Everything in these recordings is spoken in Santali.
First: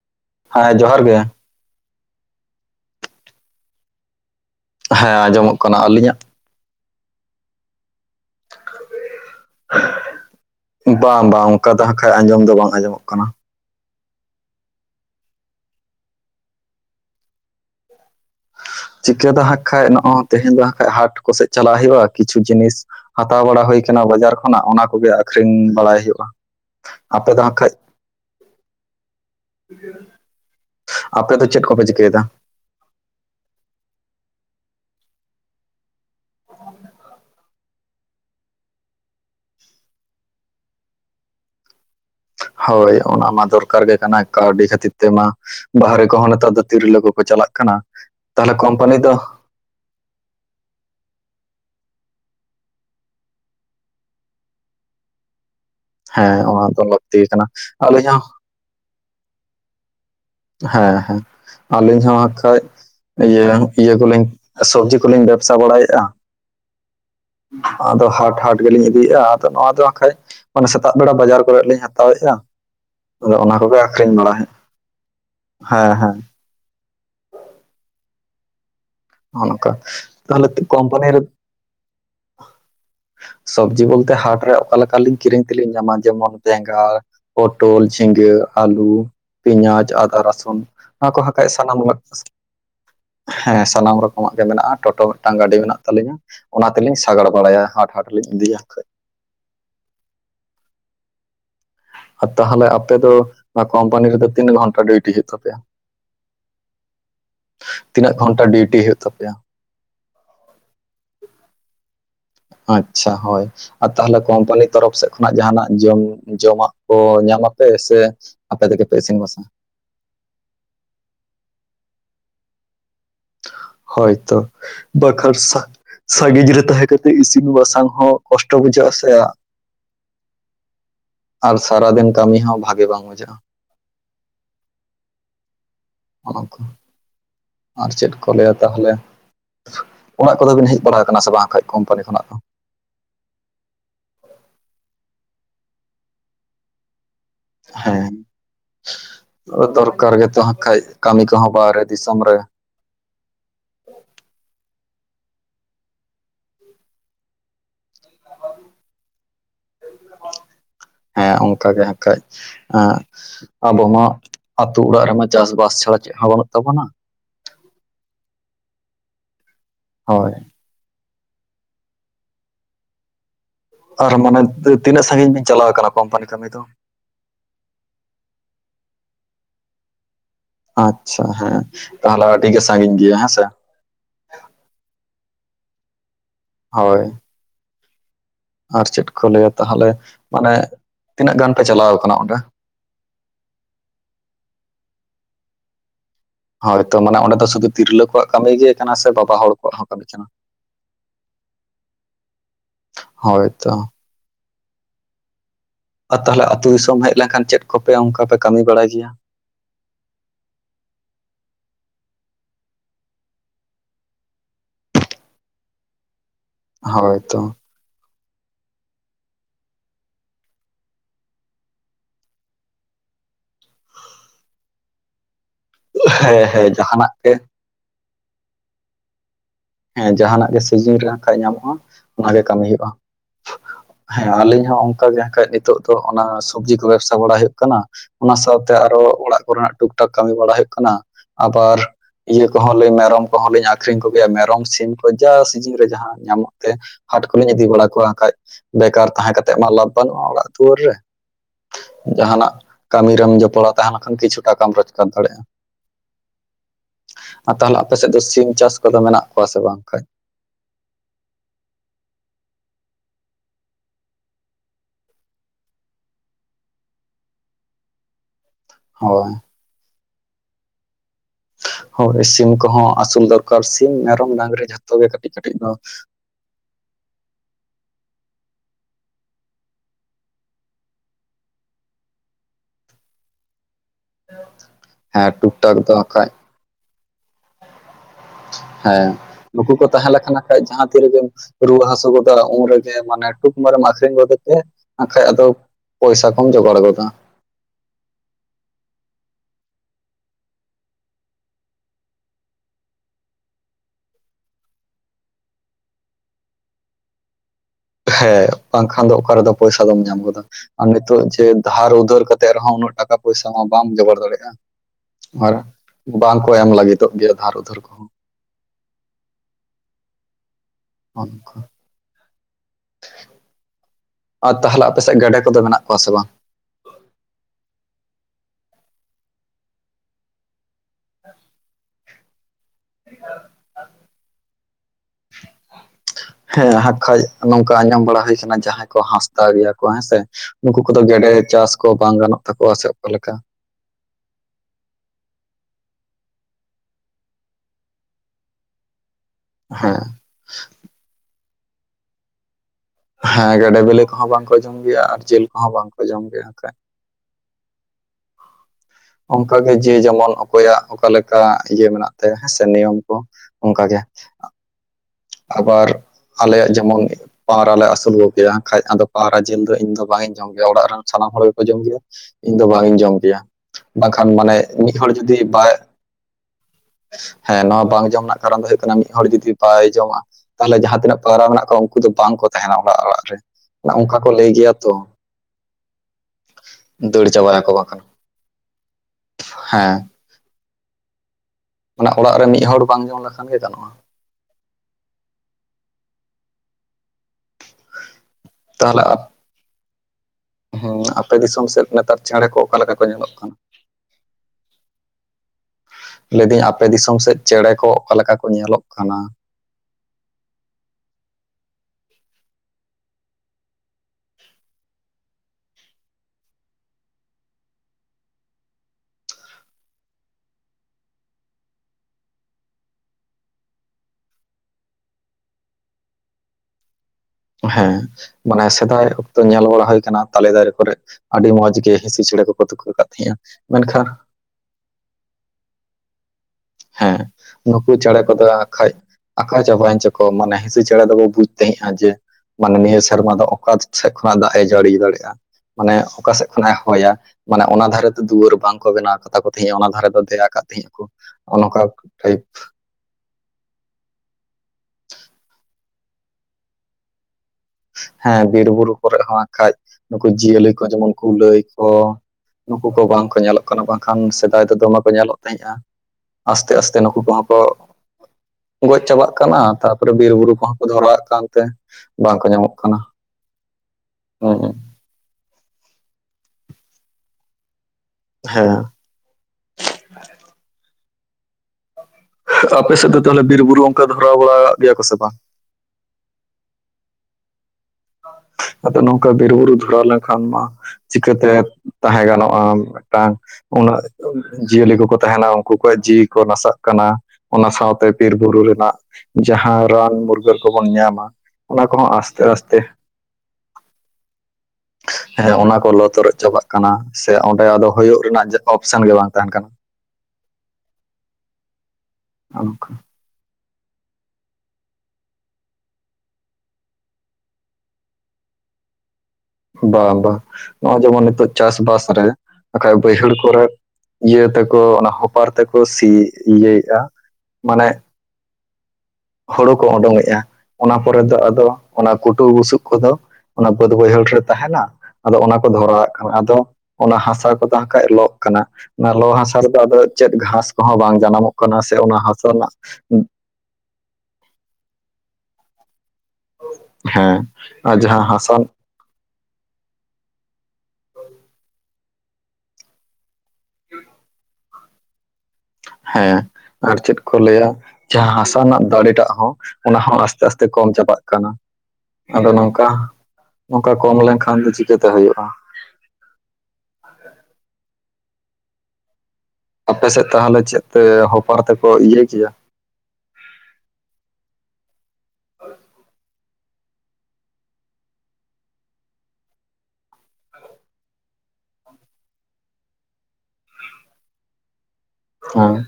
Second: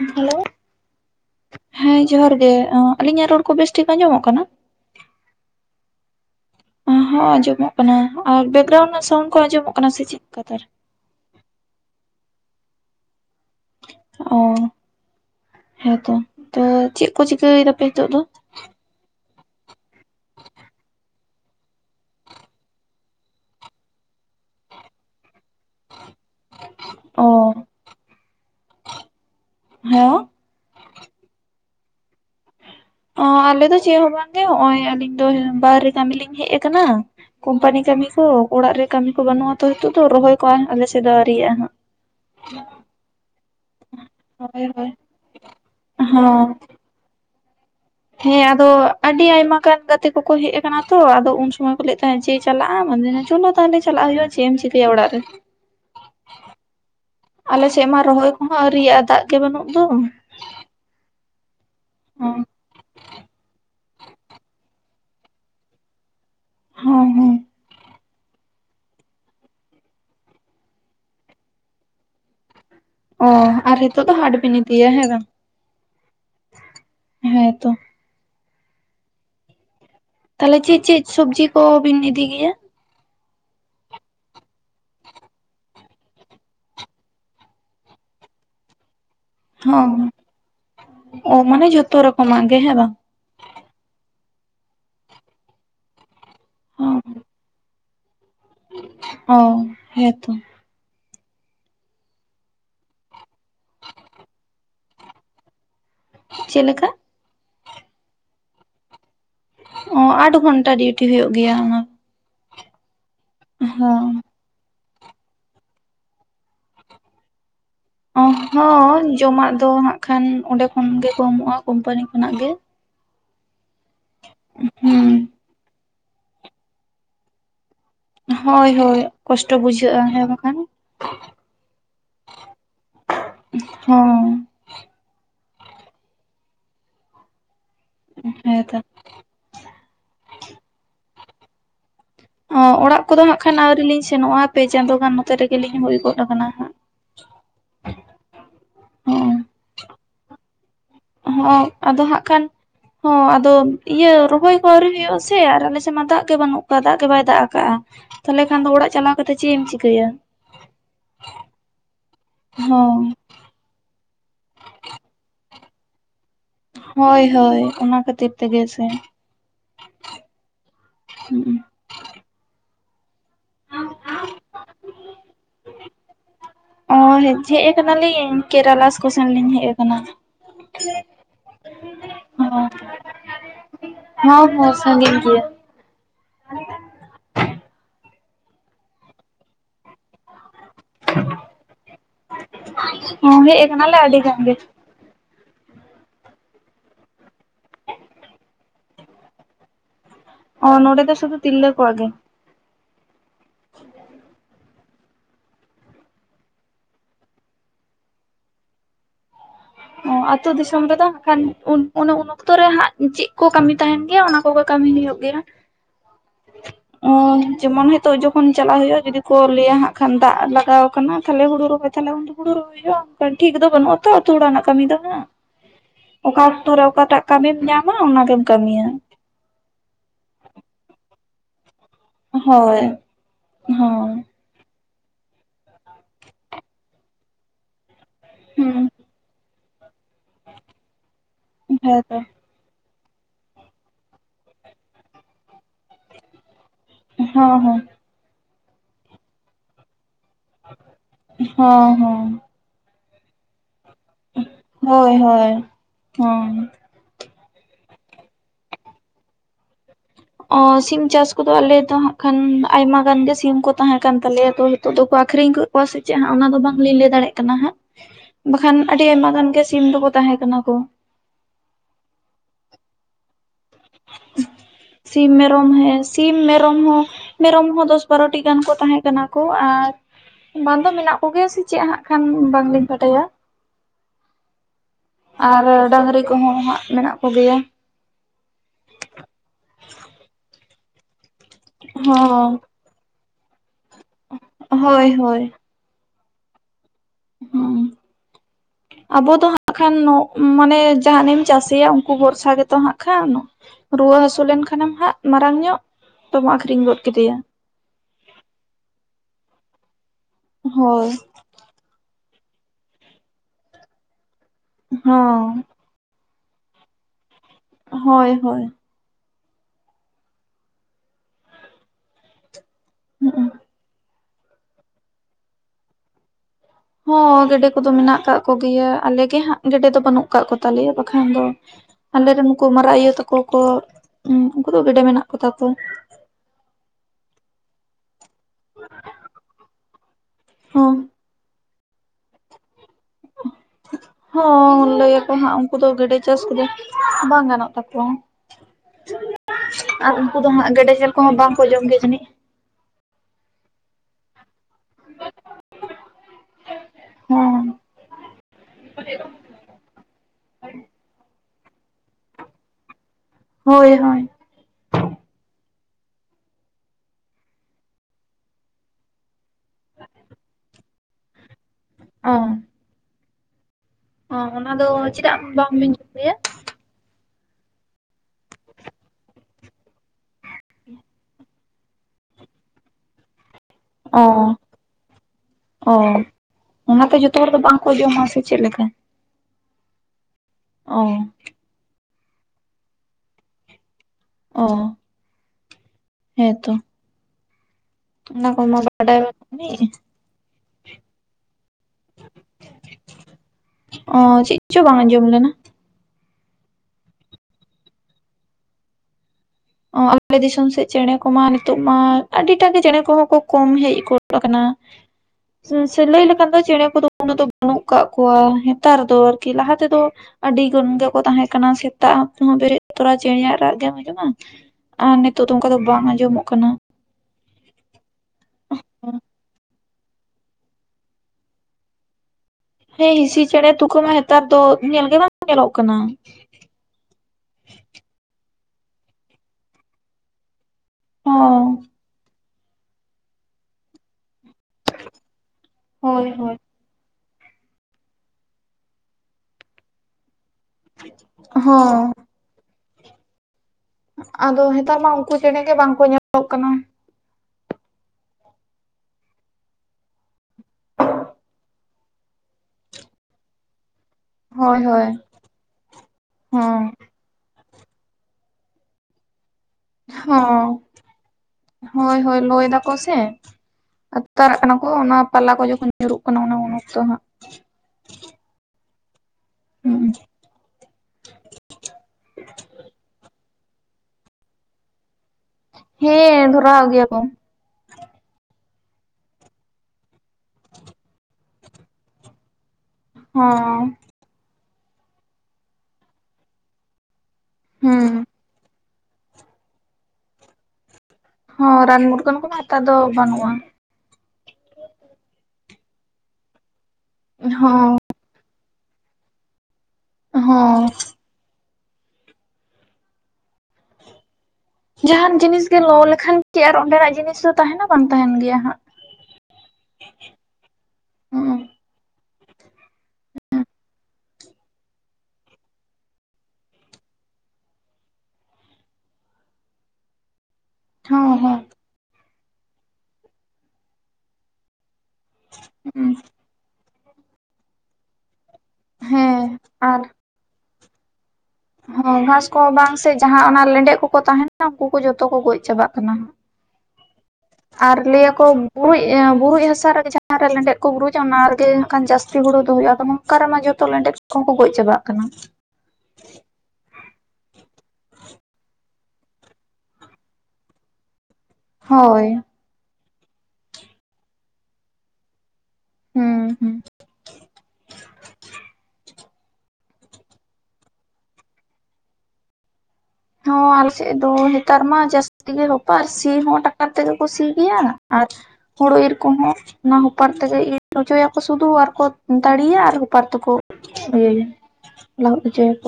ᱦᱮᱞᱳ᱾ ᱦᱮᱸ ᱡᱚᱦᱟᱨ ᱜᱮ᱾ ᱦᱮᱸ ᱡᱚᱦᱟᱨ ᱜᱮ ᱟᱹᱞᱤᱧᱟᱜ ᱨᱚᱲ ᱠᱚ ᱵᱮᱥ ᱴᱷᱤᱠ ᱟᱸᱡᱚᱢᱚᱜ ᱠᱟᱱᱟ᱾ ᱦᱮᱸ ᱟᱸᱡᱚᱢᱚᱜ ᱠᱟᱱᱟ ᱟᱞᱤᱧᱟᱜ ᱦᱚᱸ ᱟᱸᱡᱚᱢᱚᱜ ᱠᱟᱱᱟ ᱟᱨ ᱵᱮᱠᱜᱨᱟᱣᱩᱱᱰ ᱨᱮᱱᱟᱜ ᱥᱟᱣᱩᱱᱰ ᱠᱚ ᱟᱸᱡᱚᱢᱚᱜ ᱠᱟᱱᱟ ᱥᱮ ᱪᱮᱫ ᱠᱟᱛᱟᱨ᱾ ᱵᱟᱝ ᱵᱟᱝ ᱚᱱᱠᱟ ᱫᱚ ᱦᱟᱸᱜ ᱠᱷᱟᱡ ᱟᱸᱡᱚᱢ ᱫᱚ ᱵᱟᱝ ᱟᱸᱡᱚᱢᱚᱜ ᱠᱟᱱᱟ᱾ ᱚ ᱦᱮᱸ ᱛᱚ ᱛᱚ ᱟᱫᱚ ᱪᱮᱫ ᱠᱚ ᱪᱤᱠᱟᱹᱭ ᱫᱟᱯᱮ ᱱᱤᱛᱚᱜ ᱫᱚ ᱪᱤᱠᱟᱹ ᱫᱚ ᱦᱟᱸᱜ ᱠᱷᱟᱡ ᱱᱚᱜᱼᱚᱭ ᱛᱮᱦᱮᱧ ᱫᱚ ᱦᱟᱸᱴ ᱦᱟᱴ ᱠᱚᱥᱮᱫ ᱪᱟᱞᱟᱜ ᱦᱳᱭᱳᱜᱼᱟ ᱠᱤᱪᱷᱩ ᱡᱤᱱᱤᱥ ᱦᱟᱛᱟᱣ ᱵᱟᱲᱟ ᱦᱳᱭ ᱠᱟᱱᱟ ᱵᱟᱡᱟᱨ ᱠᱷᱚᱱᱟᱜ ᱚᱱᱟ ᱠᱚᱜᱮ ᱟᱠᱷᱨᱤᱧ ᱵᱟᱲᱟᱭ ᱦᱳᱭᱳᱜᱼᱟ ᱚ ᱟᱯᱮ ᱫᱚ ᱦᱟᱸᱜ ᱠᱷᱟᱡ ᱦᱮᱸ᱾ ᱟᱯᱮ ᱫᱚ ᱪᱮᱫ ᱠᱚᱯᱮ ᱪᱤᱠᱟᱹᱭᱫᱟ? ᱚ ᱟᱞᱮ ᱫᱚ ᱪᱮᱫ ᱦᱚᱸ ᱵᱟᱝ ᱜᱮ ᱦᱚᱜᱚᱭ ᱟᱹᱞᱤᱧ ᱫᱚ ᱵᱟᱭᱨᱮ ᱠᱟᱹᱢᱤ ᱞᱤᱧ ᱦᱮᱡ ᱟᱠᱟᱱᱟ᱾ ᱠᱳᱢᱯᱟᱱᱤ ᱠᱟᱹᱢᱤ ᱠᱚ ᱚᱲᱟᱜ ᱨᱮ ᱠᱟᱹᱢᱤ ᱠᱚ ᱵᱟᱹᱱᱩᱜᱼᱟ ᱛᱚ ᱱᱤᱛᱚᱜ ᱫᱚ ᱨᱚᱦᱚᱭ ᱠᱚ ᱟᱞᱮᱥᱫ ᱫᱚ ᱟᱹᱣᱨᱤᱭᱟᱜᱼᱟ ᱦᱟᱸᱜ᱾ ᱦᱳᱭ ᱚᱱᱟᱢᱟ ᱫᱚᱨᱠᱟᱨ ᱜᱮ ᱠᱟᱱᱟ ᱠᱟᱹᱣᱰᱤ ᱦᱳᱭ ᱦᱳᱭ ᱠᱷᱟᱹᱛᱤᱨ ᱛᱮᱢᱟ᱾ ᱵᱟᱦᱨᱮ ᱠᱚᱦᱚᱸ ᱦᱚᱸ ᱱᱮᱛᱟᱨ ᱫᱚ ᱛᱤᱨᱞᱟᱹ ᱠᱚᱠᱚ ᱪᱟᱞᱟᱜ ᱠᱟᱱᱟ᱾ ᱦᱮᱸ ᱛᱟᱦᱚᱞᱮ ᱟᱫᱚ ᱠᱳᱢᱯᱟᱱᱤ ᱫᱚ ᱟᱹᱰᱤ ᱟᱭᱢᱟ ᱜᱟᱱ ᱜᱟᱛᱮ ᱠᱚᱠᱚ ᱦᱮᱡ ᱟᱠᱟᱱᱟ ᱛᱚ ᱟᱫᱚ ᱩᱱ ᱥᱚᱢᱚᱭ ᱠᱚ ᱞᱟᱹᱭᱮᱜ ᱛᱟᱦᱮᱸᱜ ᱡᱮ ᱪᱟᱞᱟᱜᱼᱟᱢ ᱟᱫᱚᱧ ᱢᱮᱱᱫᱟ ᱪᱚᱞᱚ ᱛᱟᱦᱚᱞᱮ ᱪᱟᱞᱟᱜ ᱦᱩᱭᱩᱜᱼᱟ, ᱪᱮᱜ ᱮᱢ ᱪᱤᱠᱟᱹᱭᱟ ᱚᱲᱟᱜ ᱨᱮ? [inaudible] ᱦᱮᱸ ᱚᱱᱟ ᱫᱚ ᱞᱟᱹᱠᱛᱤ ᱠᱟᱱᱟ, ᱟᱞᱮ ᱥᱮᱫ ᱢᱟ ᱟᱹᱞᱤᱧ ᱦᱚᱸ ᱨᱚᱦᱚᱭ ᱠᱚᱦᱚᱸ ᱟᱹᱣᱨᱤᱭᱟᱜ-ᱟ ᱫᱟᱜ ᱜᱮ ᱵᱟᱹᱱᱩᱜ ᱫᱚ᱾ ᱦᱮᱸ ᱦᱮᱸ ᱟᱹᱞᱤᱧ ᱦᱚᱸ‌ ᱦᱚᱸ ᱠᱷᱟᱡ ᱤᱭᱟᱹ ᱤᱭᱟᱹ ᱠᱚᱞᱤᱧ ᱥᱚᱵᱽᱡᱤ ᱠᱚᱞᱤᱧ ᱵᱮᱵᱽᱥᱟ ᱵᱟᱲᱟᱭᱮᱜ-ᱟ᱾ ᱦᱮᱸ ᱦᱮᱸ᱾ ᱟᱫᱚ ᱦᱟᱴ ᱦᱟᱴ ᱜᱮᱞᱤᱧ ᱤᱫᱤᱭᱮᱜ-ᱟ ᱟᱫᱚ ᱱᱚᱣᱟ ᱫᱚ ᱵᱟᱝᱠᱷᱟᱡ ᱚᱱᱮ ᱥᱮᱛᱟᱜ ᱵᱮᱲᱟ ᱵᱟᱡᱟᱨ ᱠᱚᱨᱮᱜ ᱞᱤᱧ ᱦᱟᱛᱟᱣᱮᱜ-ᱟ ᱟᱫᱚ ᱚᱱᱟ ᱠᱚᱜᱮ ᱟᱠᱷᱨᱤᱧ ᱵᱟᱲᱟ ᱤᱭᱟᱹ ᱦᱮᱸ ᱵᱟᱝ? ᱦᱮᱸ ᱦᱮᱸ᱾ ᱦᱮᱸ ᱛᱚ᱾ ᱚᱱᱠᱟ ᱛᱟᱦᱚᱞᱮ ᱛᱟᱦᱞᱮ ᱪᱮᱜ ᱪᱮᱜ ᱠᱳᱢᱯᱟᱱᱤ ᱨᱮ ᱥᱚᱵᱽᱡᱤ ᱠᱚᱵᱤᱱ ᱤᱫᱤ ᱜᱮᱭᱟ? ᱥᱚᱵᱽᱡᱤ ᱵᱚᱞᱛᱮ ᱦᱟᱴᱨᱮ ᱚᱠᱟ ᱞᱮᱠᱟ ᱞᱤᱧ ᱠᱤᱨᱤᱧ ᱛᱮᱞᱤᱧ ᱧᱟᱢᱟ ᱡᱮᱢᱚᱱ- ᱵᱮᱸᱜᱟᱲ ᱯᱚᱴᱚᱞ, ᱡᱷᱤᱸᱜᱟᱹ, ᱟᱹᱞᱩ ᱯᱮᱸᱭᱟᱡᱽ, ᱦᱚᱸ ᱟᱫᱟ, ᱨᱟᱹᱥᱩᱱ ᱚᱱᱟ ᱠᱚ ᱚ ᱦᱟᱸᱜᱠᱷᱟᱡ ᱢᱟᱱᱮ ᱥᱟᱱᱟᱢ ᱡᱷᱚᱛᱚ ᱨᱚᱠᱚᱢᱟᱜ ᱜᱮ ᱦᱮᱸ ᱵᱟᱝ? [unintelligible] ᱦᱮᱸ ᱥᱟᱱᱟᱢ ᱨᱚᱠᱚᱢᱟᱜ ᱜᱮ ᱢᱮᱱᱟᱜ-ᱟ, ᱴᱚᱴᱳ ᱢᱤᱫᱴᱟᱝ ᱜᱟᱹᱰᱤ ᱢᱮᱱᱟᱜ ᱛᱟᱹᱞᱤᱧᱟ ᱚᱱᱟ ᱛᱮᱞᱤᱧ ᱦᱚᱸ ᱥᱟᱸᱜᱟᱲ ᱵᱟᱲᱟᱭᱟ ᱦᱟᱴ ᱦᱟᱴ᱾ ᱠᱚᱞᱤᱧ ᱤᱫᱤᱭᱟ ᱠᱷᱟᱡ᱾ ᱚ ᱦᱮᱸᱛᱚ᱾ ᱟᱨ ᱛᱟᱦᱚᱞᱮ ᱟᱯᱮ ᱫᱚ ᱚᱱᱟ ᱠᱳᱢᱯᱟᱱᱤ ᱨᱮᱫᱚ ᱛᱤᱱ ᱜᱷᱚᱱᱴᱟ ᱰᱤᱩᱴᱤ ᱦᱩᱭᱩᱜ ᱛᱟᱯᱮᱭᱟ? ᱪᱮᱜ ᱞᱮᱠᱟ? ᱛᱤᱱᱟᱹᱜ ᱜᱷᱚᱱᱴᱟ ᱰᱤᱩᱴᱤ ᱦᱩᱭᱩᱜ ᱛᱟᱯᱮᱭᱟ? ᱚ ᱟᱴ ᱜᱷᱚᱱᱴᱟ ᱰᱤᱩᱴᱤ ᱦᱩᱭᱩᱜ ᱜᱮᱭᱟ ᱚᱱᱟ᱾ ᱟᱪᱪᱷᱟ ᱦᱳᱭ ᱟᱨ ᱦᱚᱸ᱾ ᱛᱟᱦᱚᱞᱮ ᱠᱳᱢᱯᱟᱱᱤ ᱛᱚᱨᱚᱯᱷ ᱥᱮᱫ ᱠᱷᱚᱱᱟᱜ ᱡᱟᱦᱟᱱᱟᱜ ᱡᱚᱢ ᱡᱚᱢᱟᱜ ᱠᱚ ᱧᱟᱢᱟᱯᱮ ᱥᱮ ᱚ ᱟᱯᱮ ᱛᱮᱜᱮ ᱯᱮ ᱦᱮᱸ ᱤᱥᱤᱱ ᱵᱟᱥᱟᱝ ᱡᱚᱢᱟᱜ ᱫᱚ ᱦᱟᱸᱜ ᱠᱷᱟᱱ ᱚᱸᱰᱮ ᱠᱷᱚᱱ ᱜᱮᱠᱚ ᱮᱢᱚᱜ-ᱟ ᱠᱳᱢᱯᱟᱱᱤ ᱠᱷᱚᱱᱟᱜ ᱜᱮ᱾ ᱦᱚᱭ ᱛᱚ ᱦᱩᱸ ᱵᱟᱠᱷᱟᱱ ᱥᱟ-ᱥᱟᱺᱜᱤᱧ ᱨᱮ ᱛᱟᱦᱮᱸ ᱠᱟᱛᱮᱜ ᱤᱥᱤᱱ ᱵᱟᱥᱟᱝ ᱦᱚᱸ ᱠᱚᱥᱴᱚ ᱦᱳᱭ ᱵᱩᱡᱷᱟᱹᱜᱼᱟ ᱦᱳᱭ ᱥᱮ ᱠᱚᱥᱴᱚ ᱵᱩᱡᱷᱟᱹᱜ-ᱟ ᱦᱮᱸ ᱵᱟᱠᱷᱟᱱ᱾ ᱟᱨ ᱥᱟᱨᱟ ᱫᱤᱱ ᱠᱟᱹᱢᱤ ᱦᱚᱸ ᱵᱷᱟᱹᱜᱤ ᱵᱟᱝ ᱵᱩᱡᱷᱟᱹᱜ-ᱟ᱾ ᱦᱮᱸ᱾ ᱚᱱᱟ ᱠᱚ ᱟᱨ ᱪᱮᱫ ᱠᱚ ᱞᱟᱹᱭᱟ ᱦᱮᱸᱛᱚ᱾ ᱛᱟᱦᱚᱞᱮ ᱚᱲᱟᱜ ᱠᱚᱫᱚ ᱵᱤᱱ ᱦᱮᱡ ᱵᱟᱲᱟᱣ ᱠᱟᱱᱟ ᱥᱮ ᱵᱟᱝ ᱠᱷᱟᱡ ᱠᱳᱢᱯᱟᱱᱤ ᱠᱷᱚᱱᱟᱜ ᱫᱚ? ᱚ ᱚᱲᱟᱜ ᱠᱚᱫᱚ ᱦᱟᱸᱜ ᱠᱷᱟᱱ ᱟᱹᱣᱨᱤ ᱞᱤᱧ ᱥᱮᱱᱚᱜ-ᱟ, ᱯᱮ ᱪᱟᱸᱫᱳ ᱜᱟᱱ ᱱᱚᱛᱮ ᱨᱮᱜᱮᱞᱤᱧ ᱦᱩᱭ ᱜᱚᱫ ᱟᱠᱟᱱᱟ ᱦᱟᱸᱜ᱾ ᱦᱮᱸ ᱦᱚᱸ ᱫᱚᱨᱠᱟᱨ ᱜᱮᱛᱚ ᱦᱟᱸᱜ ᱠᱷᱟᱡ ᱠᱟᱹᱢᱤ ᱠᱚᱦᱚᱸ ᱦᱚᱸ ᱵᱟᱦᱨᱮ ᱟᱫᱚ ᱫᱤᱥᱚᱢ ᱦᱟᱸᱜ ᱨᱮ᱾ ᱠᱷᱟᱱ ᱦᱚᱸ ᱟᱫᱚ ᱤᱭᱟᱹ ᱨᱚᱦᱚᱭ ᱠᱚ ᱟᱹᱣᱨᱤ ᱦᱩᱭᱩᱜ-ᱟ ᱥᱮ ᱟᱨ ᱟᱞᱮ ᱥᱮᱜ ᱢᱟ ᱫᱟᱜ ᱜᱮ ᱵᱟᱹᱱᱩᱜ ᱠᱟᱜ-ᱟ ᱫᱟᱜ ᱜᱮ ᱵᱟᱭ ᱫᱟᱜ ᱠᱟᱜ-ᱟ᱾ ᱛᱟᱦᱚᱞᱮ ᱠᱷᱟᱱ ᱫᱚ ᱚᱲᱟᱜ ᱪᱟᱞᱟᱣ ᱠᱟᱛᱮᱜ ᱪᱮᱜ ᱮᱢ ᱪᱤᱠᱟᱹᱭᱟ? ᱦᱮᱸ ᱚᱝᱠᱟ ᱜᱮ ᱦᱟᱸᱜ ᱠᱷᱟᱡ ᱮᱸ ᱦᱚᱸ ᱟᱵᱚ ᱢᱟ ᱟᱛᱩ ᱚᱲᱟᱜ ᱨᱮᱢᱟ ᱪᱟᱥ ᱵᱟᱥ ᱪᱷᱟᱲᱟ ᱪᱮᱫ ᱦᱚᱸ ᱵᱟᱹᱱᱩᱜ ᱛᱟᱵᱚᱱᱟ᱾ ᱦᱳᱭ ᱦᱳᱭ ᱚᱱᱟ ᱠᱷᱟᱹᱛᱤᱨ ᱛᱮᱜᱮ ᱥᱮ᱾ ᱦᱳᱭ᱾ ᱦᱩᱸ-ᱜ ᱩᱸ᱾ ᱟᱨ ᱢᱟᱱᱮ ᱛᱤᱱᱟᱹᱜ ᱥᱟᱺᱜᱤᱧ ᱵᱤᱱ ᱪᱟᱞᱟᱣ ᱠᱟᱱᱟ ᱠᱳᱢᱯᱟᱱᱤ ᱠᱟᱹᱢᱤ ᱫᱚ? ᱚ ᱦᱮᱡᱽ ᱦᱮᱡ ᱟᱠᱟᱱᱟᱞᱤᱧ ᱠᱮᱨᱮᱞᱟᱥ ᱠᱚᱥᱮᱱ ᱞᱤᱧ ᱦᱮᱡ ᱟᱠᱟᱱᱟ᱾ ᱟᱪᱪᱷᱟ ᱦᱮᱸ ᱛᱟᱦᱚᱞᱮ ᱟᱹᱰᱤ ᱜᱮ ᱥᱟᱺᱜᱤᱧ ᱜᱮᱭᱟ ᱦᱮᱸ ᱥᱮ? ᱦᱮᱸ ᱦᱮᱸ ᱥᱟᱺᱜᱤᱧ ᱜᱮᱭᱟ᱾ ᱦᱳᱭ᱾ ᱟᱨ ᱪᱮᱫ ᱠᱚ ᱞᱟᱹᱭᱟ ᱛᱟᱦᱟᱞᱮ ᱢᱟᱱᱮ ᱛᱤᱱᱟᱹᱜ ᱜᱟᱱ ᱯᱮ ᱪᱟᱞᱟᱣ ᱠᱟᱱᱟ ᱚᱸᱰᱮ? [inaudible] ᱦᱚᱸ ᱦᱮᱡ ᱠᱟᱱᱟ ᱞᱮ ᱟᱹᱰᱤ ᱜᱟᱱ ᱜᱮ ᱾ ᱦᱳᱭ ᱛᱚ ᱢᱟᱱᱮ ᱚᱸᱰᱮ ᱫᱚ ᱥᱩᱫᱷᱩ ᱛᱤᱨᱞᱟᱹ ᱠᱚᱣᱟᱜ ᱠᱟᱹᱢᱤ ᱜᱮ ᱠᱟᱱᱟ ᱥᱮ ᱵᱟᱵᱟ ᱦᱚᱲ ᱠᱚᱣᱟᱜ ᱦᱚᱸ ᱠᱟᱹᱢᱤ ᱠᱟᱱᱟ ᱾ ᱚ ᱱᱚᱰᱮ ᱫᱚ ᱥᱩᱫᱷᱩ ᱛᱤᱨᱞᱟᱹ ᱠᱚᱣᱟᱜ ᱜᱮ ᱾ ᱦᱳᱭ ᱛᱚ, ᱟᱨ ᱛᱟᱦᱞᱮ ᱟᱹᱛᱩ ᱫᱤᱥᱚᱢ ᱦᱮᱡ ᱞᱮᱱᱠᱷᱟᱱ ᱪᱮᱫ ᱠᱚᱯᱮ ᱚᱝᱠᱟ ᱯᱮ ᱠᱟᱹᱢᱤ ᱵᱟᱲᱟᱭ ᱜᱮᱭᱟ? ᱦᱚᱸ ᱟᱹᱛᱩ ᱫᱤᱥᱚᱢ ᱨᱮᱫᱚ ᱟᱠᱷᱟᱱ ᱩᱱ ᱩᱱᱚᱠᱛᱚ ᱨᱮ ᱦᱟᱸᱜ ᱪᱮᱜ ᱠᱚ ᱠᱟᱹᱢᱤ ᱛᱟᱦᱮᱱ ᱜᱮᱭᱟ ᱚᱱᱟ ᱠᱚᱜᱮ ᱠᱟᱹᱢᱤ ᱦᱩᱭᱩᱜ ᱾ ᱜᱮᱭᱟ [inaudible] ᱚᱸ ᱦᱳᱭᱛᱚ ᱡᱮᱢᱚᱱ ᱛᱚ ᱡᱚᱠᱷᱚᱱ ᱪᱟᱞᱟᱜ ᱦᱩᱭᱩᱜᱼᱟ ᱡᱩᱫᱤ ᱠᱚ ᱞᱟᱹᱭᱟ ᱦᱟᱸᱜ ᱠᱷᱟᱱ ᱫᱟᱜ ᱞᱟᱜᱟᱣ ᱠᱟᱱᱟ ᱛᱷᱟᱞᱮ ᱦᱩᱲᱩ ᱨᱚᱦᱚᱭ ᱛᱷᱟᱞᱮ ᱩᱱᱫᱚ ᱦᱩᱲᱩ ᱨᱚᱦᱚᱭ ᱦᱩᱭᱩᱜᱼᱟ ᱾ ᱴᱷᱤᱠ ᱫᱚ ᱵᱟᱹᱱᱩᱜ ᱟ ᱛᱚ ᱟᱹᱛᱩ ᱚᱲᱟᱜ ᱱᱟᱜ ᱠᱟᱹᱢᱤ ᱫᱚ ᱦᱟᱸᱜ ᱚᱠᱟ ᱦᱮᱸ ᱦᱮᱸ ᱚᱠᱛᱚᱨᱮ ᱡᱟᱦᱟᱱᱟᱜ ᱚᱠᱟᱴᱟᱜ ᱜᱮ ᱠᱟᱹᱢᱤᱢ ᱧᱟᱢ ᱢᱟ ᱚᱱᱟ ᱜᱮᱢ ᱠᱟᱹᱢᱤᱭᱟ ᱾ ᱦᱮᱸ ᱡᱟᱦᱟᱱᱟᱜ ᱜᱮ ᱥᱤᱡᱤᱱ ᱨᱮ ᱦᱟᱜᱠᱷᱟᱡ ᱧᱟᱢᱚᱜᱼᱟ ᱾ ᱚᱱᱟᱜᱮ ᱠᱟᱹᱢᱤ ᱦᱳᱭ ᱦᱩᱭᱩᱜᱼᱟ ᱦᱳᱭ ᱦᱮᱸ ᱟᱹᱞᱤᱧ ᱦᱚᱸ ᱚᱝᱠᱟ ᱜᱮ ᱦᱟᱜ ᱠᱷᱟᱡ ᱱᱤᱛ ᱛᱚᱜ ᱫᱚ ᱚᱱᱟ ᱥᱚᱵᱽᱡᱤ ᱠᱚ ᱵᱮᱵᱥᱟ ᱵᱟᱲᱟ ᱦᱩᱭᱩᱜ ᱠᱟᱱᱟ ᱚᱱᱟ ᱥᱟᱶᱛᱮ ᱦᱩᱸ ᱟᱨᱚ ᱚᱲᱟᱜ ᱠᱚᱨᱮᱱᱟᱜ ᱴᱩᱠ ᱴᱟᱠ ᱠᱟᱹᱢᱤ ᱵᱟᱲᱟ ᱦᱩᱭᱩᱜ ᱠᱟᱱᱟ ᱟᱵᱟᱨ ᱦᱮᱸ ᱛᱚ ᱤᱭᱟᱹ ᱠᱚᱦᱚᱸ ᱞᱮ ᱢᱮᱨᱚᱢ ᱠᱚᱦᱚᱸ ᱞᱤᱧ ᱟᱹᱠᱷᱨᱤᱧ ᱠᱚᱜᱮᱭᱟ ᱢᱮᱨᱚᱢ ᱴᱚᱝ ᱥᱤᱢ ᱠᱚ ᱡᱟ ᱥᱤᱡᱤᱱ ᱨᱮ ᱡᱟᱦᱟᱸ ᱧᱟᱢᱚᱜ ᱛᱮ ᱦᱟᱴ ᱦᱚᱸ ᱠᱚᱞᱤᱧ ᱤᱫᱤ ᱦᱚᱸ ᱵᱟᱲᱟ ᱠᱚᱣᱟ ᱦᱟᱸ ᱠᱷᱟᱡ ᱾ ᱵᱮᱠᱟᱨ ᱛᱟᱦᱮᱸ ᱠᱟᱛᱮ ᱢᱟ ᱞᱟᱵᱷ ᱵᱟᱹᱱᱩᱜᱼᱟ ᱚᱲᱟᱜ ᱫᱩᱣᱟᱹᱨ ᱨᱮ ᱦᱚᱸ ᱦᱚᱸ ᱡᱟᱦᱟᱱᱟᱜ ᱠᱟᱹᱢᱤ ᱨᱮᱢ ᱡᱚᱯᱚᱲᱟᱣ ᱛᱟᱦᱮᱸᱞᱮᱱᱠᱷᱟᱱ ᱠᱤᱪᱷᱩ ᱴᱟᱠᱟᱢ ᱨᱳᱡᱽᱜᱟᱨ ᱦᱳᱭ ᱫᱟᱲᱮᱜᱼᱟ ᱦᱳᱭ ᱦᱚᱸ ᱾ ᱟᱨ ᱛᱟᱦᱮᱞᱮ ᱟᱯᱮ ᱥᱮᱫ ᱫᱚ ᱥᱤᱢ ᱪᱟᱥ ᱠᱚᱫᱚ ᱢᱮᱱᱟᱜ ᱠᱚᱣᱟ ᱥᱮ ᱵᱟᱝᱠᱷᱟᱡ? ᱚᱸ ᱥᱤᱢ ᱪᱟᱥ ᱠᱚᱫᱚ ᱟᱞᱮ ᱫᱚ ᱦᱟᱸᱜ ᱠᱷᱟᱱ ᱟᱭᱢᱟ ᱜᱟᱱ ᱜᱮ ᱥᱤᱢ ᱠᱚ ᱛᱟᱦᱮᱸ ᱠᱟᱱ ᱛᱟᱞᱮᱭᱟ ᱛᱚ ᱛᱚᱜ ᱫᱚᱠᱚ ᱟᱹᱠᱷᱨᱤᱧ ᱠᱟᱹᱜ ᱠᱚᱣᱟ ᱥᱮ ᱪᱮᱜ ᱦᱟᱸᱜ ᱚᱱᱟ ᱫᱚ ᱵᱟᱝᱞᱤᱧ ᱞᱟᱹᱭ ᱫᱟᱲᱮᱭᱟᱜ ᱠᱟᱱᱟ ᱦᱟᱸᱜ ᱾ ᱵᱟᱠᱷᱟᱱ ᱟᱹᱰᱤ ᱟᱭᱢᱟ ᱦᱳᱭ ᱜᱟᱱ ᱜᱮ ᱥᱤᱢ ᱫᱚᱠᱚ ᱛᱟᱦᱮᱸ ᱠᱟᱱᱟ ᱠᱚ ᱾ ᱦᱳᱭ ᱥᱤᱢ ᱠᱚᱦᱚᱸ ᱟᱹᱥᱩᱞ ᱫᱚᱨᱠᱟᱨ ᱥᱤᱢ ᱢᱮᱨᱚᱢ ᱰᱟᱝᱨᱤ ᱡᱷᱚᱛᱚ ᱜᱮ ᱠᱟᱹᱴᱤᱡ ᱥᱤᱢ ᱠᱟᱹᱴᱤᱡ ᱫᱚ ᱢᱮᱨᱚᱢ ᱾ ᱦᱮᱸ ᱥᱤᱢ ᱢᱮᱨᱚᱢ ᱦᱚᱸ ᱢᱮᱨᱚᱢ ᱦᱚᱸ ᱫᱚᱥ ᱵᱟᱨᱚᱴᱤ ᱜᱟᱱ ᱠᱚ ᱛᱟᱦᱮᱸ ᱠᱟᱱᱟ ᱠᱚ ᱟᱨ ᱵᱟᱝ ᱫᱚ ᱢᱮᱱᱟᱜ ᱠᱚᱜᱮᱭᱟ ᱥᱮ ᱪᱮᱜ ᱦᱟᱸᱜ ᱠᱷᱟᱱ ᱵᱟᱝᱞᱤᱧ ᱵᱟᱰᱟᱭᱟ ᱾ [inaudible] ᱟᱨ ᱴᱟᱠ ᱫᱚ ᱦᱟᱸᱜ ᱠᱷᱟᱡ ᱰᱟᱹᱝᱨᱤ ᱠᱚᱦᱚᱸ ᱦᱟᱸᱜ ᱢᱮᱱᱟᱜ ᱠᱚᱜᱮᱭᱟ ᱾ ᱦᱮᱸ ᱱᱩᱠᱩ ᱠᱚ ᱛᱟᱦᱮᱸ ᱞᱮᱠᱷᱟᱱ ᱦᱟᱜ ᱠᱷᱟᱡ ᱡᱟᱦᱟᱸ ᱛᱤᱱᱨᱤᱜᱮᱢ ᱨᱩᱣᱟᱹ ᱦᱟᱹᱥᱩ ᱜᱚᱫᱟ ᱦᱚᱸ ᱩᱱᱨᱮ ᱨᱮ ᱢᱟᱱᱮ ᱴᱩᱠ ᱢᱟᱨᱮ ᱟᱹᱠᱷᱨᱤᱧ ᱜᱚᱫᱮ ᱛᱮ ᱦᱳᱭ ᱟᱠᱷᱟᱡ ᱦᱳᱭ ᱟᱫᱚ ᱯᱚᱭᱥᱟ ᱠᱚᱢ ᱡᱚᱜᱟᱲ ᱜᱚᱫᱟ ᱾ [inaudible] ᱟᱵᱚ ᱫᱚ ᱦᱟᱸᱜ ᱠᱷᱟᱱ ᱱᱚᱜ ᱢᱟᱱᱮ ᱡᱟᱦᱟᱱᱮᱢ ᱪᱟᱹᱥᱮᱭᱟ ᱩᱱᱠᱩ ᱵᱷᱚᱨᱥᱟ ᱜᱮᱛᱚ ᱦᱟᱸᱜ ᱠᱷᱟᱱ ᱾ ᱨᱩᱣᱟᱹ ᱦᱟᱹᱥᱩ ᱞᱮᱱᱠᱷᱟᱱᱮᱢ ᱦᱟᱸᱜ ᱢᱟᱨᱟᱝ ᱧᱚᱜ ᱛᱚᱢ ᱟᱹᱠᱷᱨᱤᱧ ᱜᱚᱫ ᱠᱮᱫᱮᱭᱟ ᱾ ᱦᱮᱸ ᱵᱟᱝᱠᱷᱟᱱ ᱫᱚ ᱚᱠᱟ ᱨᱮᱫᱚ ᱯᱚᱭᱥᱟ ᱫᱚᱢ ᱧᱟᱢ ᱜᱚᱫᱟ ᱟᱨ ᱦᱳᱭ ᱱᱤᱛᱚᱜ ᱡᱮ ᱫᱷᱟᱨ ᱩᱫᱷᱟᱹᱨ ᱠᱟᱛᱮᱜ ᱨᱮᱦᱚᱸ ᱩᱱᱟᱹᱜ ᱴᱟᱠᱟ ᱯᱚᱭᱥᱟ ᱦᱚᱸ ᱵᱟᱢ ᱡᱚᱜᱟᱲ ᱫᱟᱲᱮᱜᱼᱟ ᱾ᱟᱨ ᱦᱚᱸ ᱵᱟᱝ ᱠᱚ ᱮᱢ ᱞᱟᱹᱜᱤᱫᱚᱜ ᱜᱮᱭᱟ ᱫᱷᱟᱨ ᱩᱫᱷᱟᱹᱨ ᱠᱚᱦᱚᱸ ᱾ ᱦᱳᱭ ᱦᱳᱭ ᱾ ᱚᱱᱠᱟ ᱾ ᱦᱩᱜ ᱦᱩᱸ ᱾ ᱟᱨ ᱛᱟᱦᱟᱞᱮ ᱟᱯᱮ ᱥᱮᱜ ᱜᱮᱰᱮ ᱠᱚᱫᱚ ᱢᱮᱱᱟᱜ ᱠᱚᱣᱟ ᱥᱮ ᱵᱟᱝ? ᱦᱚᱸ ᱜᱮᱰᱮ ᱠᱚᱫᱚ ᱢᱮᱱᱟᱜ ᱠᱟᱜ ᱠᱚᱜᱮᱭᱟ ᱟᱞᱮ ᱜᱮ ᱦᱟᱸᱜ ᱜᱮᱰᱮ ᱫᱚ ᱵᱟᱹᱱᱩᱜ ᱠᱟᱜ ᱠᱚᱛᱟᱞᱮᱭᱟ ᱵᱟᱠᱷᱟᱱ ᱫᱚ ᱾ ᱟᱞᱮ ᱨᱮᱱ ᱱᱩᱠᱩ ᱢᱟᱨᱟᱜ ᱤᱭᱟᱹ ᱛᱟᱠᱚ ᱠᱚ ᱩᱱᱠᱩ ᱫᱚ ᱜᱮᱰᱮ ᱢᱮᱱᱟᱜ ᱠᱚ ᱛᱟᱠᱚ ᱾ ᱦᱮᱸ ᱦᱟᱜᱠᱷᱟᱡ ᱱᱚᱝᱠᱟ ᱟᱸᱡᱚᱢ ᱵᱟᱲᱟ ᱦᱩᱭᱠᱟᱱᱟ ᱡᱟᱦᱟᱸᱭ ᱠᱚ ᱦᱟᱸᱥᱫᱟ ᱜᱮᱭᱟ ᱠᱚ ᱦᱮᱸ ᱥᱮ ᱱᱩᱠᱩ ᱦᱚᱸ ᱠᱚᱫᱚ ᱜᱮᱰᱮ ᱪᱟᱥ ᱠᱚ ᱵᱟᱝ ᱜᱟᱱᱚᱜ ᱛᱟᱠᱚᱣᱟ ᱥᱮ ᱚᱠᱟ ᱞᱮᱠᱟ? [inaudible] ᱦᱚᱸ ᱞᱟᱹᱭᱟᱠᱚ ᱦᱟᱸᱜ ᱩᱱᱠᱩ ᱫᱚ ᱜᱮᱰᱮ ᱪᱟᱥ ᱠᱚᱫᱚ ᱵᱟᱝ ᱜᱟᱱᱚᱜ ᱛᱟᱠᱚᱣᱟ ᱾ ᱦᱮᱸ ᱟᱨ ᱩᱝᱠᱩ ᱫᱚ ᱦᱟᱸᱜ ᱜᱮᱰᱮ ᱡᱮᱞ ᱠᱚᱦᱚᱸ ᱵᱟᱝᱠᱚ ᱡᱚᱢ ᱜᱮᱭᱟ ᱡᱟᱹᱱᱤᱡ᱾ ᱦᱮᱸ ᱜᱮᱰᱮ ᱵᱤᱞᱤ ᱠᱚᱦᱚᱸ ᱵᱟᱝᱠᱚ ᱡᱚᱢ ᱜᱮᱭᱟ ᱟᱨ ᱡᱮᱞ ᱠᱚᱦᱚᱸ ᱵᱟᱝᱠᱚ ᱡᱚᱢ ᱜᱮᱭᱟ ᱦᱟᱸᱜ ᱠᱷᱟᱡ᱾ ᱦᱮᱸ᱾ ᱚᱝᱠᱟ ᱜᱮ ᱡᱮ ᱡᱮᱢᱚᱱ ᱚᱠᱚᱭᱟᱜ ᱚᱠᱟ ᱞᱮᱠᱟ ᱟᱜ ᱤᱭᱟᱹ ᱢᱮᱱᱟᱜ ᱛᱟᱭᱟ ᱦᱮᱸ ᱥᱮ ᱱᱤᱭᱚᱢ ᱠᱚ᱾ ᱚᱝᱠᱟ ᱦᱳᱭ ᱜᱮ᱾ ᱦᱳᱭ ᱟᱵᱟᱨ ᱟᱞᱮᱭᱟᱜ ᱡᱮᱢᱚᱱ ᱯᱟᱸᱣᱨᱟ ᱞᱮ ᱟᱹᱥᱩᱞ ᱠᱚᱜᱮᱭᱟ [inaudible] ᱠᱷᱟᱡ ᱟᱫᱚ ᱯᱟᱣᱨᱟ ᱡᱤᱞ ᱫᱚ ᱤᱧ ᱫᱚ ᱵᱟᱝ ᱤᱧ ᱡᱚᱢ ᱜᱮᱭᱟ ᱚᱲᱟᱜ ᱨᱮᱱ ᱥᱟᱱᱟᱢ ᱦᱚᱲ ᱠᱚ ᱡᱚᱢ ᱜᱮᱭᱟ, ᱚ ᱤᱧ ᱫᱚ ᱵᱟᱝ ᱤᱧ ᱡᱚᱢ ᱠᱮᱭᱟ᱾ ᱵᱟᱝᱠᱷᱟᱱ ᱚ ᱢᱟᱱᱮ ᱚᱱᱟ ᱫᱚ ᱢᱤᱫ ᱦᱚᱲ ᱡᱩᱫᱤ ᱪᱮᱫᱟᱜ ᱵᱟᱭ ᱵᱟᱝᱵᱤᱱ ᱡᱚᱢᱮᱭᱟ? ᱦᱮᱸ ᱱᱚᱣᱟ ᱵᱟᱝ ᱡᱚᱢ ᱨᱮᱱᱟᱜ ᱠᱟᱨᱚᱱ ᱫᱚ ᱦᱩᱭᱩᱜ ᱠᱟᱱᱟ ᱢᱤᱫ ᱦᱚᱲ ᱡᱩᱫᱤ ᱵᱟᱭ ᱡᱚᱢᱟ, ᱛᱟᱦᱚᱞᱮ ᱡᱟᱦᱟᱸ ᱛᱤᱱᱟᱹᱜ ᱯᱟᱭᱟᱣᱨᱟ ᱢᱮᱱᱟᱜ ᱠᱚᱣᱟ ᱩᱝᱠᱩ ᱫᱚ ᱵᱟᱝ ᱠᱚ ᱛᱟᱦᱮᱸᱱᱟ ᱚᱲᱟᱜ ᱚᱲᱟᱜ ᱨᱮ᱾ ᱚᱱᱟ ᱚᱝᱠᱟ ᱚ ᱠᱚ ᱞᱟᱹᱭ ᱜᱮᱭᱟ ᱛᱚ᱾ ᱚ, ᱚᱱᱟᱛᱮ ᱫᱟᱹᱲ ᱡᱚᱛᱚ ᱦᱚᱲ ᱫᱚ ᱪᱟᱵᱟᱭᱟᱠᱚ ᱵᱟᱝᱠᱚ ᱵᱟᱝᱠᱷᱟᱱ ᱡᱚᱢᱟ ᱥᱮ ᱪᱮᱫ ᱞᱮᱠᱟ? ᱦᱮᱸ᱾ ᱚᱻ᱾ ᱢᱟᱱᱮ ᱚᱲᱟᱜ ᱨᱮ ᱢᱤᱫ ᱦᱚᱲ ᱵᱟᱝ ᱡᱚᱢ ᱞᱮᱠᱷᱟᱱ ᱜᱮ ᱜᱟᱱᱚᱜᱼᱟ᱾ ᱚᱻ᱾ ᱦᱮᱸ ᱛᱳ᱾ ᱚᱱᱟ ᱠᱚᱢᱟ ᱛᱟᱦᱚᱞᱮ ᱵᱟᱰᱟᱭ ᱵᱟᱹᱱᱩᱜ [inaudible] ᱦᱮᱸ ᱟᱯᱮ ᱫᱤᱥᱚᱢ ᱥᱮᱫ ᱱᱮᱛᱟᱨ ᱪᱮᱬᱮ ᱠᱚ ᱚᱠᱟ ᱞᱮᱠᱟ ᱠᱚ ᱧᱮᱞᱚᱜ ᱠᱟᱱᱟ? ᱚᱸᱻ ᱪᱮᱫ ᱪᱚ ᱵᱟᱝ ᱟᱸᱡᱚᱢ ᱞᱮᱱᱟ᱾ ᱞᱟᱹᱭᱮᱫᱟᱹᱧ ᱟᱯᱮ ᱫᱤᱥᱚᱢ ᱥᱮᱫ ᱪᱮᱬᱮ ᱠᱚ ᱚᱠᱟ ᱞᱮᱠᱟ ᱠᱚ ᱧᱮᱞᱚᱜ ᱠᱟᱱᱟ? ᱚ ᱟᱞᱮ ᱫᱤᱥᱚᱢ ᱥᱮᱫ ᱪᱮᱬᱮ ᱠᱚᱢᱟ ᱱᱤᱛᱚᱜ ᱢᱟ ᱟᱹᱰᱤ ᱴᱟᱜ ᱜᱮ ᱪᱮᱬᱮ ᱠᱚᱦᱚᱸ ᱠᱚ ᱠᱚᱢ ᱦᱮᱪ ᱜᱚᱫ ᱟᱠᱟᱱᱟ᱾ ᱥᱮ ᱞᱟᱹᱭ ᱞᱮᱠᱷᱟᱱ ᱫᱚ ᱪᱮᱬᱮ ᱠᱚᱫᱚ ᱩᱱᱟᱹᱜ ᱫᱚ ᱵᱟᱹᱱᱩᱜ ᱠᱟᱜ ᱠᱚᱣᱟ ᱦᱮᱸᱛᱟᱨ ᱫᱚ ᱟᱨᱠᱤ ᱞᱟᱦᱟ ᱛᱮᱫᱚ ᱟᱹᱰᱤ ᱜᱟᱱ ᱜᱮᱠᱚ ᱛᱟᱦᱮᱸ ᱠᱟᱱᱟ ᱥᱮᱛᱟᱜ [inaudible] ᱵᱮᱨᱮᱫ ᱛᱚᱨᱟ ᱪᱮᱬᱮᱭᱟᱜ ᱨᱟᱜ ᱜᱮᱢ ᱟᱡᱚᱢᱟ᱾ ᱟᱸᱻ ᱱᱤᱛᱚᱜ ᱫᱚ ᱚᱝᱠᱟ ᱫᱚ ᱵᱟᱝ ᱟᱸᱡᱚᱢᱚᱜ ᱠᱟᱱᱟ᱾ ᱦᱮᱸ᱾ ᱢᱟᱱᱮ ᱥᱮᱫᱟᱭ ᱚᱠᱛᱚ ᱧᱮᱞ ᱵᱟᱲᱟ ᱦᱳᱭ ᱠᱟᱱᱟ, ᱛᱟᱞᱮ ᱫᱟᱨᱮ ᱠᱚᱨᱮ ᱟᱹᱰᱤ ᱢᱚᱸᱡᱽ ᱜᱮ ᱦᱤᱸᱥᱤ ᱪᱮᱬᱮ ᱠᱚ ᱠᱚ ᱛᱩᱠᱟᱹ ᱠᱟᱜ ᱛᱟᱦᱮᱸᱜᱼᱟ᱾ ᱢᱮᱱᱠᱷᱟᱱ ᱛᱟᱨ ᱫᱚ ᱧᱮᱞ ᱜᱮ ᱵᱟᱝ ᱧᱮᱞᱚᱜ ᱠᱟᱱᱟ᱾ ᱦᱮᱸ, ᱱᱩᱠᱩ ᱪᱮᱬᱮ ᱠᱚᱫᱚ ᱟᱠᱷᱟᱡ ᱟᱠᱟ ᱪᱟᱵᱟᱭᱮᱱ ᱪᱚᱠᱚ ᱢᱟᱱᱮ ᱦᱤᱸᱥᱤ ᱪᱮᱸ ᱪᱮᱸᱬᱮ ᱫᱚᱠᱚ ᱵᱩᱡ ᱦᱚᱸ ᱛᱟᱦᱮᱸᱜᱼᱟ ᱡᱮ, ᱢᱟᱱᱮ ᱱᱤᱭᱟᱹ ᱥᱮᱨᱢᱟ ᱫᱚ ᱚᱠᱟ ᱥᱮᱫ ᱠᱷᱚᱱᱟᱜ ᱫᱟᱜ ᱮ ᱡᱟᱹᱲᱤ ᱫᱟᱲᱮᱜ-ᱟ, ᱢᱟᱱᱮ ᱦᱳᱭ ᱟᱠᱚ ᱥᱮᱫ ᱦᱳᱭ ᱠᱷᱚᱱᱟᱜ ᱮ ᱦᱚᱭᱟ, ᱢᱟᱱᱮ ᱚᱱᱟ ᱫᱷᱟᱨᱮ ᱛᱮ ᱫᱩᱣᱟᱹᱨ ᱵᱟᱝᱠᱚ ᱵᱮᱱᱟᱣ ᱠᱟᱛᱟ ᱠᱚ ᱛᱟᱦᱮᱸᱫᱼᱟ ᱚᱱᱟ ᱫᱷᱟᱨᱮ ᱫᱚ ᱫᱮᱭᱟ ᱠᱟᱜ ᱛᱟᱦᱮᱸᱜ-ᱟ ᱠᱚ᱾ ᱚᱱᱚᱝᱠᱟ ᱦᱚᱸ ᱴᱟᱭᱤᱯᱷ᱾ ᱟᱫᱚ ᱦᱮᱸᱛᱟᱨ ᱢᱟ ᱩᱝᱠᱩ ᱪᱮᱬᱮ ᱜᱮ ᱵᱟᱝᱠᱚ ᱧᱮᱞᱚᱜ ᱠᱟᱱᱟ᱾ ᱦᱮᱸ ᱵᱤᱨ ᱵᱩᱨᱩ ᱠᱚᱨᱮ ᱦᱚᱸ ᱟᱸᱠᱷᱟᱡ ᱱᱩᱠᱩ ᱡᱤᱭᱟᱹᱞᱤ ᱠᱚ ᱡᱮᱢᱚᱱ ᱠᱩᱞᱟᱹᱭ ᱠᱚ, ᱱᱩᱠᱩ ᱠᱚ ᱵᱟᱝ ᱠᱚ ᱧᱮᱞᱚᱜ ᱠᱟᱱᱟ ᱵᱟᱝᱠᱷᱟᱱ ᱥᱮᱫᱟᱭ ᱫᱚ ᱦᱳᱭ ᱫᱚᱢᱮ ᱦᱳᱭ ᱠᱚ ᱧᱮᱞᱚᱜ ᱛᱟᱦᱮᱸᱜᱼᱟ᱾ ᱟᱥᱛᱮ ᱦᱚᱸ ᱟᱥᱛᱮ ᱱᱩᱠᱩ ᱠᱚᱦᱚᱸ ᱠᱚ ᱜᱚᱡ ᱪᱟᱵᱟᱜ ᱠᱟᱱᱟ ᱛᱟᱯᱚᱨᱮ ᱵᱤᱨ ᱵᱩᱨᱩ ᱠᱚᱦᱚᱸ ᱠᱚ ᱫᱷᱚᱨᱟᱣᱟᱜ ᱠᱟᱱᱛᱮ, ᱵᱟᱝ ᱞᱚᱭ ᱫᱟᱠᱚ ᱥᱮ, ᱟᱛᱟᱨᱟᱜ ᱦᱩᱸ ᱠᱟᱱᱟ ᱠᱚ ᱚᱱᱟ ᱯᱟᱞᱟ ᱠᱚ ᱡᱚᱠᱷᱚᱱ ᱧᱩᱨᱩᱜ ᱠᱟᱱᱟ ᱚᱱᱟ ᱩᱱ ᱚᱠᱛᱚ ᱦᱟᱸᱜ᱾ ᱦᱮᱸ᱾ ᱦᱩᱸᱜ-ᱩᱸ᱾ ᱟᱯᱮ ᱥᱮᱫ ᱫᱚ ᱛᱟᱦᱚᱞᱮ ᱵᱤᱨ ᱵᱩᱨᱩ ᱚᱝᱠᱟ ᱫᱷᱚᱨᱟᱣ ᱵᱟᱲᱟ ᱠᱟᱜ ᱯᱮᱭᱟᱠᱚ ᱥᱮ ᱵᱟᱝ? ᱦᱮᱸ ᱫᱷᱚᱨᱟᱣ ᱜᱮᱭᱟ ᱠᱚ᱾ ᱟᱫᱚ ᱱᱚᱝᱠᱟ ᱵᱤᱨ ᱵᱩᱨᱩ ᱫᱷᱚᱨᱟᱣ ᱞᱮᱝᱠᱷᱟᱱ ᱢᱟ, ᱪᱤᱠᱟᱹᱛᱮ ᱛᱟᱦᱮᱸ ᱜᱟᱱᱚᱜᱼᱟ᱾ ᱴᱟᱝ, ᱦᱚᱸ ᱩᱱᱟᱹᱜ ᱡᱤᱭᱟᱹᱞᱤ ᱠᱚᱠᱚ ᱛᱟᱦᱮᱸᱱᱟ ᱩᱝᱠᱩ ᱠᱚᱣᱟᱜ ᱡᱤᱣᱤ ᱠᱚ ᱱᱟᱥᱟᱜ ᱠᱟᱱᱟ᱾ ᱚᱱᱟ ᱥᱟᱶᱛᱮ ᱦᱩᱸ ᱵᱤᱨᱵᱩᱨᱩ ᱨᱮᱱᱟᱜ ᱡᱟᱸᱦᱟᱸ ᱨᱟᱱ ᱢᱩᱨᱜᱟᱹᱱ ᱠᱚᱵᱚᱱ ᱧᱟᱢᱟ ᱚᱱᱟ ᱦᱚᱸ ᱨᱟᱱ ᱠᱚᱦᱚᱸ ᱢᱩᱨᱜᱟᱹᱱ ᱟᱥᱛᱮ ᱠᱚᱢᱟ ᱟᱥᱛᱮ ᱱᱮᱛᱟᱨ ᱫᱚ ᱵᱟᱹᱱᱩᱜ-ᱟ᱾ ᱦᱮᱸ ᱚᱱᱟ ᱠᱚ ᱞᱚ ᱛᱚᱨᱚᱪ ᱪᱟᱵᱟᱜ ᱠᱟᱱᱟ ᱥᱮ ᱚᱸᱰᱮ ᱟᱫᱚ ᱦᱚᱸ ᱦᱩᱭᱩᱜ ᱨᱮᱱᱟᱜ ᱪᱮᱫ ᱚᱯᱥᱮᱱ ᱜᱮ ᱵᱟᱝ ᱛᱟᱦᱮᱱ ᱠᱟᱱᱟ᱾ ᱦᱚᱸ [inaudible] ᱡᱟᱸᱦᱟᱱ ᱡᱤᱱᱤᱥ ᱜᱮ ᱞᱚ ᱞᱮᱠᱷᱟᱱ ᱠᱮ ᱟᱨ ᱚᱸᱰᱮᱱᱟᱜ ᱡᱤᱱᱤᱥ ᱫᱚ ᱛᱟᱦᱮᱱᱟ? ᱵᱟᱝ ᱛᱟᱦᱮᱱ ᱜᱮᱭᱟ ᱦᱟᱸᱜ᱾ ᱵᱟᱝ ᱵᱟᱝ ᱱᱚᱜᱼᱚᱭ ᱡᱮᱢᱚᱱ ᱱᱤᱛᱚᱜ ᱦᱚᱸ ᱪᱟᱥ-ᱵᱟᱥ ᱨᱮ ᱦᱟᱸᱠᱷᱟᱡ ᱵᱟᱹᱭᱦᱟᱹᱲ ᱠᱚᱨᱮ ᱤᱭᱟᱹ ᱛᱮᱠᱚ ᱚᱱᱟ ᱦᱚᱯᱟᱨ ᱛᱮᱠᱚ ᱥᱤ ᱤᱭᱟᱹᱭᱮᱜᱼᱟ ᱢᱟᱱᱮ ᱦᱩᱲᱩ ᱠᱚ ᱩᱰᱩᱝᱮᱜᱼᱟ, ᱚᱱᱟ ᱯᱚᱨᱮ ᱫᱚ ᱦᱚᱸ ᱟᱫᱚ ᱚᱱᱟ ᱠᱩᱴᱩ ᱵᱩᱥᱩᱵ ᱠᱚᱫᱚ ᱚᱱᱟ ᱵᱟᱹᱫ ᱵᱟᱹᱭᱦᱟᱹᱲ ᱨᱮ ᱛᱟᱦᱮᱱᱟ᱾ ᱟᱫᱚ ᱚᱱᱟ ᱠᱚ ᱦᱚᱸ ᱫᱷᱚᱨᱟᱣᱟᱜ ᱠᱟᱱᱟ ᱟᱫᱚ ᱚᱱᱟ ᱦᱟᱥᱟ ᱠᱚᱫᱚ ᱦᱟᱸᱠᱷᱟᱡ ᱞᱚᱜ ᱠᱟᱱᱟ, ᱚᱱᱟ ᱞᱚ ᱦᱮᱸ ᱦᱟᱥᱟ ᱨᱮᱫᱚ ᱟᱫᱚ ᱟᱨ ᱪᱮᱫ ᱜᱷᱟᱥ ᱠᱚᱦᱚᱸ ᱵᱟᱝ ᱡᱟᱱᱟᱢᱚᱜ ᱠᱟᱱᱟ ᱥᱮ ᱚᱱᱟ ᱦᱚᱸ ᱜᱷᱟᱥ ᱦᱟᱥᱟ ᱨᱮᱱᱟᱜ ᱠᱚᱦᱚᱸ ᱵᱟᱝ ᱥᱮ ᱡᱟᱸᱦᱟᱸ ᱚᱱᱟ ᱞᱮᱸᱰᱮᱜ ᱠᱚᱠᱚ ᱛᱟᱦᱮᱱᱟ ᱩᱝᱠᱩ ᱠᱚ ᱡᱚᱛᱚ ᱠᱚ ᱜᱚᱡ ᱪᱟᱵᱟᱜ ᱠᱟᱱᱟ᱾ ᱦᱮᱸ ᱟᱨ ᱡᱟᱦᱟᱸ ᱞᱟᱹᱭ ᱟᱠᱚ ᱦᱟᱥᱟ ᱵᱩᱨᱩᱡᱽ ᱮᱸ ᱵᱩᱨᱩᱡᱽ ᱦᱟᱥᱟ ᱨᱮᱜᱮ ᱡᱟᱸᱦᱟ ᱨᱮ ᱞᱮᱸᱰᱮᱛ ᱠᱚ ᱵᱩᱨᱩᱡᱟ ᱚᱱᱟ ᱨᱮᱜᱮ ᱦᱟᱸ ᱠᱷᱟᱱ ᱡᱟᱹᱥᱛᱤ ᱦᱩᱲᱩ ᱫᱚ ᱦᱩᱭᱩᱜᱼᱟ, ᱟᱫᱚ ᱱᱚᱝᱠᱟ ᱨᱮᱢᱟ ᱡᱚᱛᱚ ᱞᱮᱸᱰᱮᱛ ᱠᱚ ᱠᱚ ᱜᱚᱡ ᱪᱟᱵᱟᱜ ᱠᱟᱱᱟ᱾ ᱦᱮᱸ ᱟᱨ ᱪᱮᱫ ᱠᱚ ᱞᱟᱹᱭᱟ? ᱡᱟᱸᱦᱟᱸ ᱦᱟᱥᱟ ᱨᱮᱱᱟᱜ ᱫᱟᱲᱮᱴᱟᱜ ᱦᱚᱸ ᱚᱱᱟ ᱦᱚᱸ ᱟᱥᱛᱮ ᱟᱥᱛᱮ ᱠᱚᱢ ᱪᱟᱵᱟᱜ ᱠᱟᱱᱟ᱾ ᱦᱳᱭ ᱟᱫᱚ ᱱᱚᱝᱠᱟ, ᱱᱚᱝᱠᱟ ᱠᱚᱢ ᱞᱮᱱᱠᱷᱟᱱ ᱫᱚ ᱪᱤᱠᱟᱹ ᱛᱮ ᱦᱩᱭᱩᱜᱼᱟ? ᱦᱩᱸ ᱦᱩᱸ ᱟᱯᱮ ᱥᱮᱫ ᱛᱟᱦᱟᱞᱮ ᱪᱮᱫ ᱛᱮ ᱦᱚᱯᱟᱨ ᱛᱮᱠᱚ ᱤᱭᱟᱹᱭ ᱜᱮᱭᱟ? ᱦᱚᱸ ᱟᱞᱮ ᱥᱮᱫ ᱫᱚ ᱦᱮᱛᱟᱨ ᱢᱟ ᱡᱟᱹᱥᱛᱤ ᱜᱮ ᱦᱚᱯᱟᱨ ᱥᱤ ᱦᱚᱸ ᱴᱟᱠᱴᱟᱨ ᱛᱮᱜᱮ ᱠᱚ ᱥᱤ ᱜᱮᱭᱟ, ᱟᱨ ᱦᱩᱲᱩ ᱤᱨ ᱠᱚ ᱦᱚᱸ᱾ ᱚᱱᱟ ᱦᱚᱯᱟᱨ ᱛᱮᱜᱮ ᱤᱨ ᱚᱪᱚᱭᱟᱠᱚ ᱥᱩᱫᱷᱩ ᱟᱨᱠᱚ ᱫᱟᱲᱤᱭᱟ ᱟᱨ ᱦᱚᱯᱟᱨ ᱛᱮᱠᱚ ᱤᱭᱟᱹᱭᱟ ᱞᱟᱦᱩᱜ ᱚᱪᱚᱭᱟᱠᱚ᱾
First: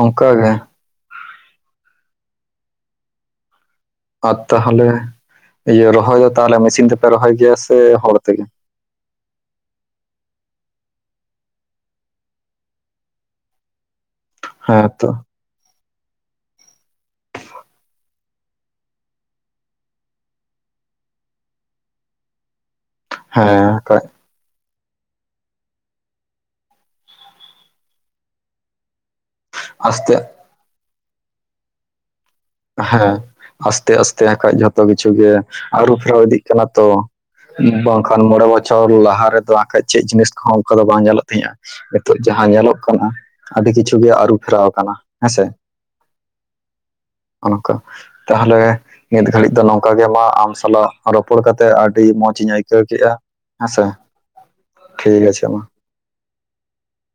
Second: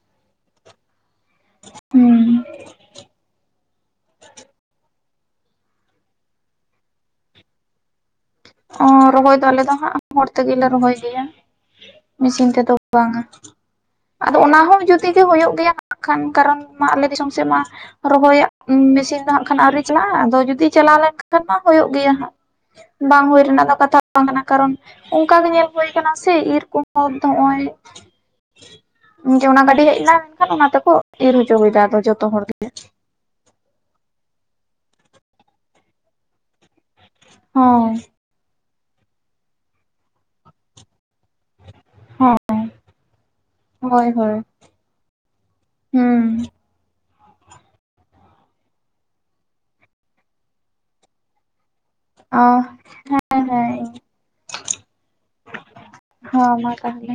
ᱚᱝᱠᱟ ᱜᱮ᱾ ᱦᱩᱸ ᱟᱨ ᱛᱟᱦᱟᱞᱮ ᱤᱭᱟᱹ ᱨᱚᱦᱚᱭ ᱫᱚ ᱛᱟᱦᱟᱞᱮ ᱢᱮᱥᱤᱱ ᱛᱮᱯᱮ ᱨᱚᱦᱚᱭ ᱜᱮᱭᱟ ᱥᱮ ᱦᱚᱲ ᱛᱮᱜᱮ? ᱚᱸ ᱨᱚᱦᱚᱭ ᱫᱚ ᱟᱞᱮ ᱫᱚ ᱦᱟᱸᱜ ᱦᱚᱲ ᱛᱮᱜᱮᱞᱮ ᱨᱚᱦᱚᱭ ᱜᱮᱭᱟ᱾ ᱢᱮᱥᱤᱱ ᱛᱮᱫᱚ ᱵᱟᱝ-ᱟ, ᱟᱫᱚ ᱚᱱᱟ ᱦᱚᱸ ᱦᱮᱸ ᱡᱩᱫᱤ ᱛᱚ ᱜᱮ ᱦᱩᱭᱩᱜ ᱜᱮᱭᱟ᱾ ᱵᱟᱠᱷᱟᱱ ᱠᱟᱨᱚᱱ ᱢᱟ ᱟᱞᱮ ᱫᱤᱥᱚᱢ ᱥᱮᱜ ᱢᱟ ᱨᱚᱦᱚᱭᱟᱜ ᱢᱮᱥᱤᱱ ᱫᱚ ᱦᱟᱸᱜ ᱠᱷᱟᱱ ᱟᱹᱣᱨᱤ ᱪᱟᱞᱟᱜᱼᱟ, ᱟᱫᱚ ᱡᱩᱫᱤ ᱪᱟᱞᱟᱣ ᱞᱮᱱᱠᱷᱟᱱ ᱢᱟ ᱦᱩᱭᱩᱜ ᱜᱮᱭᱟ ᱦᱟᱸᱜ᱾ ᱵᱟᱝ ᱦᱩᱭ ᱨᱮᱱᱟᱜ ᱫᱚ ᱦᱮᱸ ᱠᱟᱛᱷᱟ ᱠᱷᱟᱡ ᱵᱟᱝ ᱠᱟᱱᱟ ᱠᱟᱨᱚᱱ ᱚᱝᱠᱟ ᱜᱮ ᱧᱮᱞ ᱦᱩᱭᱩ ᱠᱟᱱᱟ ᱥᱮ ᱤᱨ ᱠᱚᱦᱚᱸ ᱫᱚ [inaudible] ᱡᱮ ᱚᱱᱟ ᱜᱟᱹᱰᱤ ᱦᱮᱡ ᱮᱱᱟ ᱟᱥᱛᱮ ᱮᱱᱠᱷᱟᱱ ᱚᱱᱟ ᱛᱮᱠᱚ ᱤᱨ ᱦᱚᱪᱚ ᱮᱭᱫᱟ ᱟᱫᱚ ᱡᱚᱛᱚ ᱦᱚᱲ ᱜᱮ᱾ ᱦᱮᱸ ᱟᱥᱛᱮ ᱟᱥᱛᱮ ᱦᱟᱸᱠᱷᱟᱡ ᱡᱷᱚᱛᱚ ᱠᱤᱪᱷᱩ ᱜᱮ ᱟᱹᱨᱩ ᱯᱷᱮᱨᱟᱣ ᱤᱫᱤᱜ ᱠᱟᱱᱟ ᱛᱚ᱾ ᱦᱚᱸ ᱵᱟᱝᱠᱷᱟᱱ ᱢᱚᱬᱮ ᱵᱚᱪᱷᱚᱨ ᱞᱟᱦᱟ ᱨᱮᱫᱚ ᱦᱟᱸᱠᱷᱟᱡ ᱪᱮᱜ ᱡᱤᱱᱤᱥ ᱠᱚᱦᱚᱸ ᱚᱝᱠᱟ ᱫᱚ ᱵᱟᱝ ᱧᱮᱞᱚᱜ ᱛᱟᱦᱮᱸᱜᱼᱟ᱾ ᱱᱤᱛᱚᱜ ᱦᱚᱸ ᱡᱟᱦᱟᱸ ᱧᱮᱞᱚᱜ ᱠᱟᱱᱟ, ᱟᱹᱰᱤ ᱠᱤᱪᱷᱩ ᱦᱳᱭ ᱜᱮ ᱟᱹᱨᱩ ᱦᱳᱭ ᱯᱷᱮᱨᱟᱣ ᱟᱠᱟᱱᱟ ᱦᱮᱸᱥᱮ᱾ ᱦᱩᱸ ᱚᱱᱮ ᱚᱝᱠᱟ, ᱛᱟᱦᱞᱮ ᱱᱤᱛ ᱜᱷᱟᱹᱲᱤᱡ ᱫᱚ ᱱᱚᱝᱠᱟ ᱜᱮ ᱢᱟ ᱟᱢ ᱥᱟᱞᱟᱜ ᱨᱚᱯᱚᱲ ᱠᱟᱛᱮᱜ ᱟᱹᱰᱤ ᱢᱚᱸᱡᱽ ᱚ ᱤᱧ ᱟᱹᱭᱠᱟᱹᱣ ᱠᱮᱜᱼᱟ ᱦᱮᱸ ᱦᱮᱸ ᱦᱮᱸᱥᱮ, ᱴᱷᱤᱠ ᱟᱪᱷᱮ ᱢᱟ᱾ ᱦᱚᱸ ᱢᱟ ᱛᱟᱦᱚᱞᱮ᱾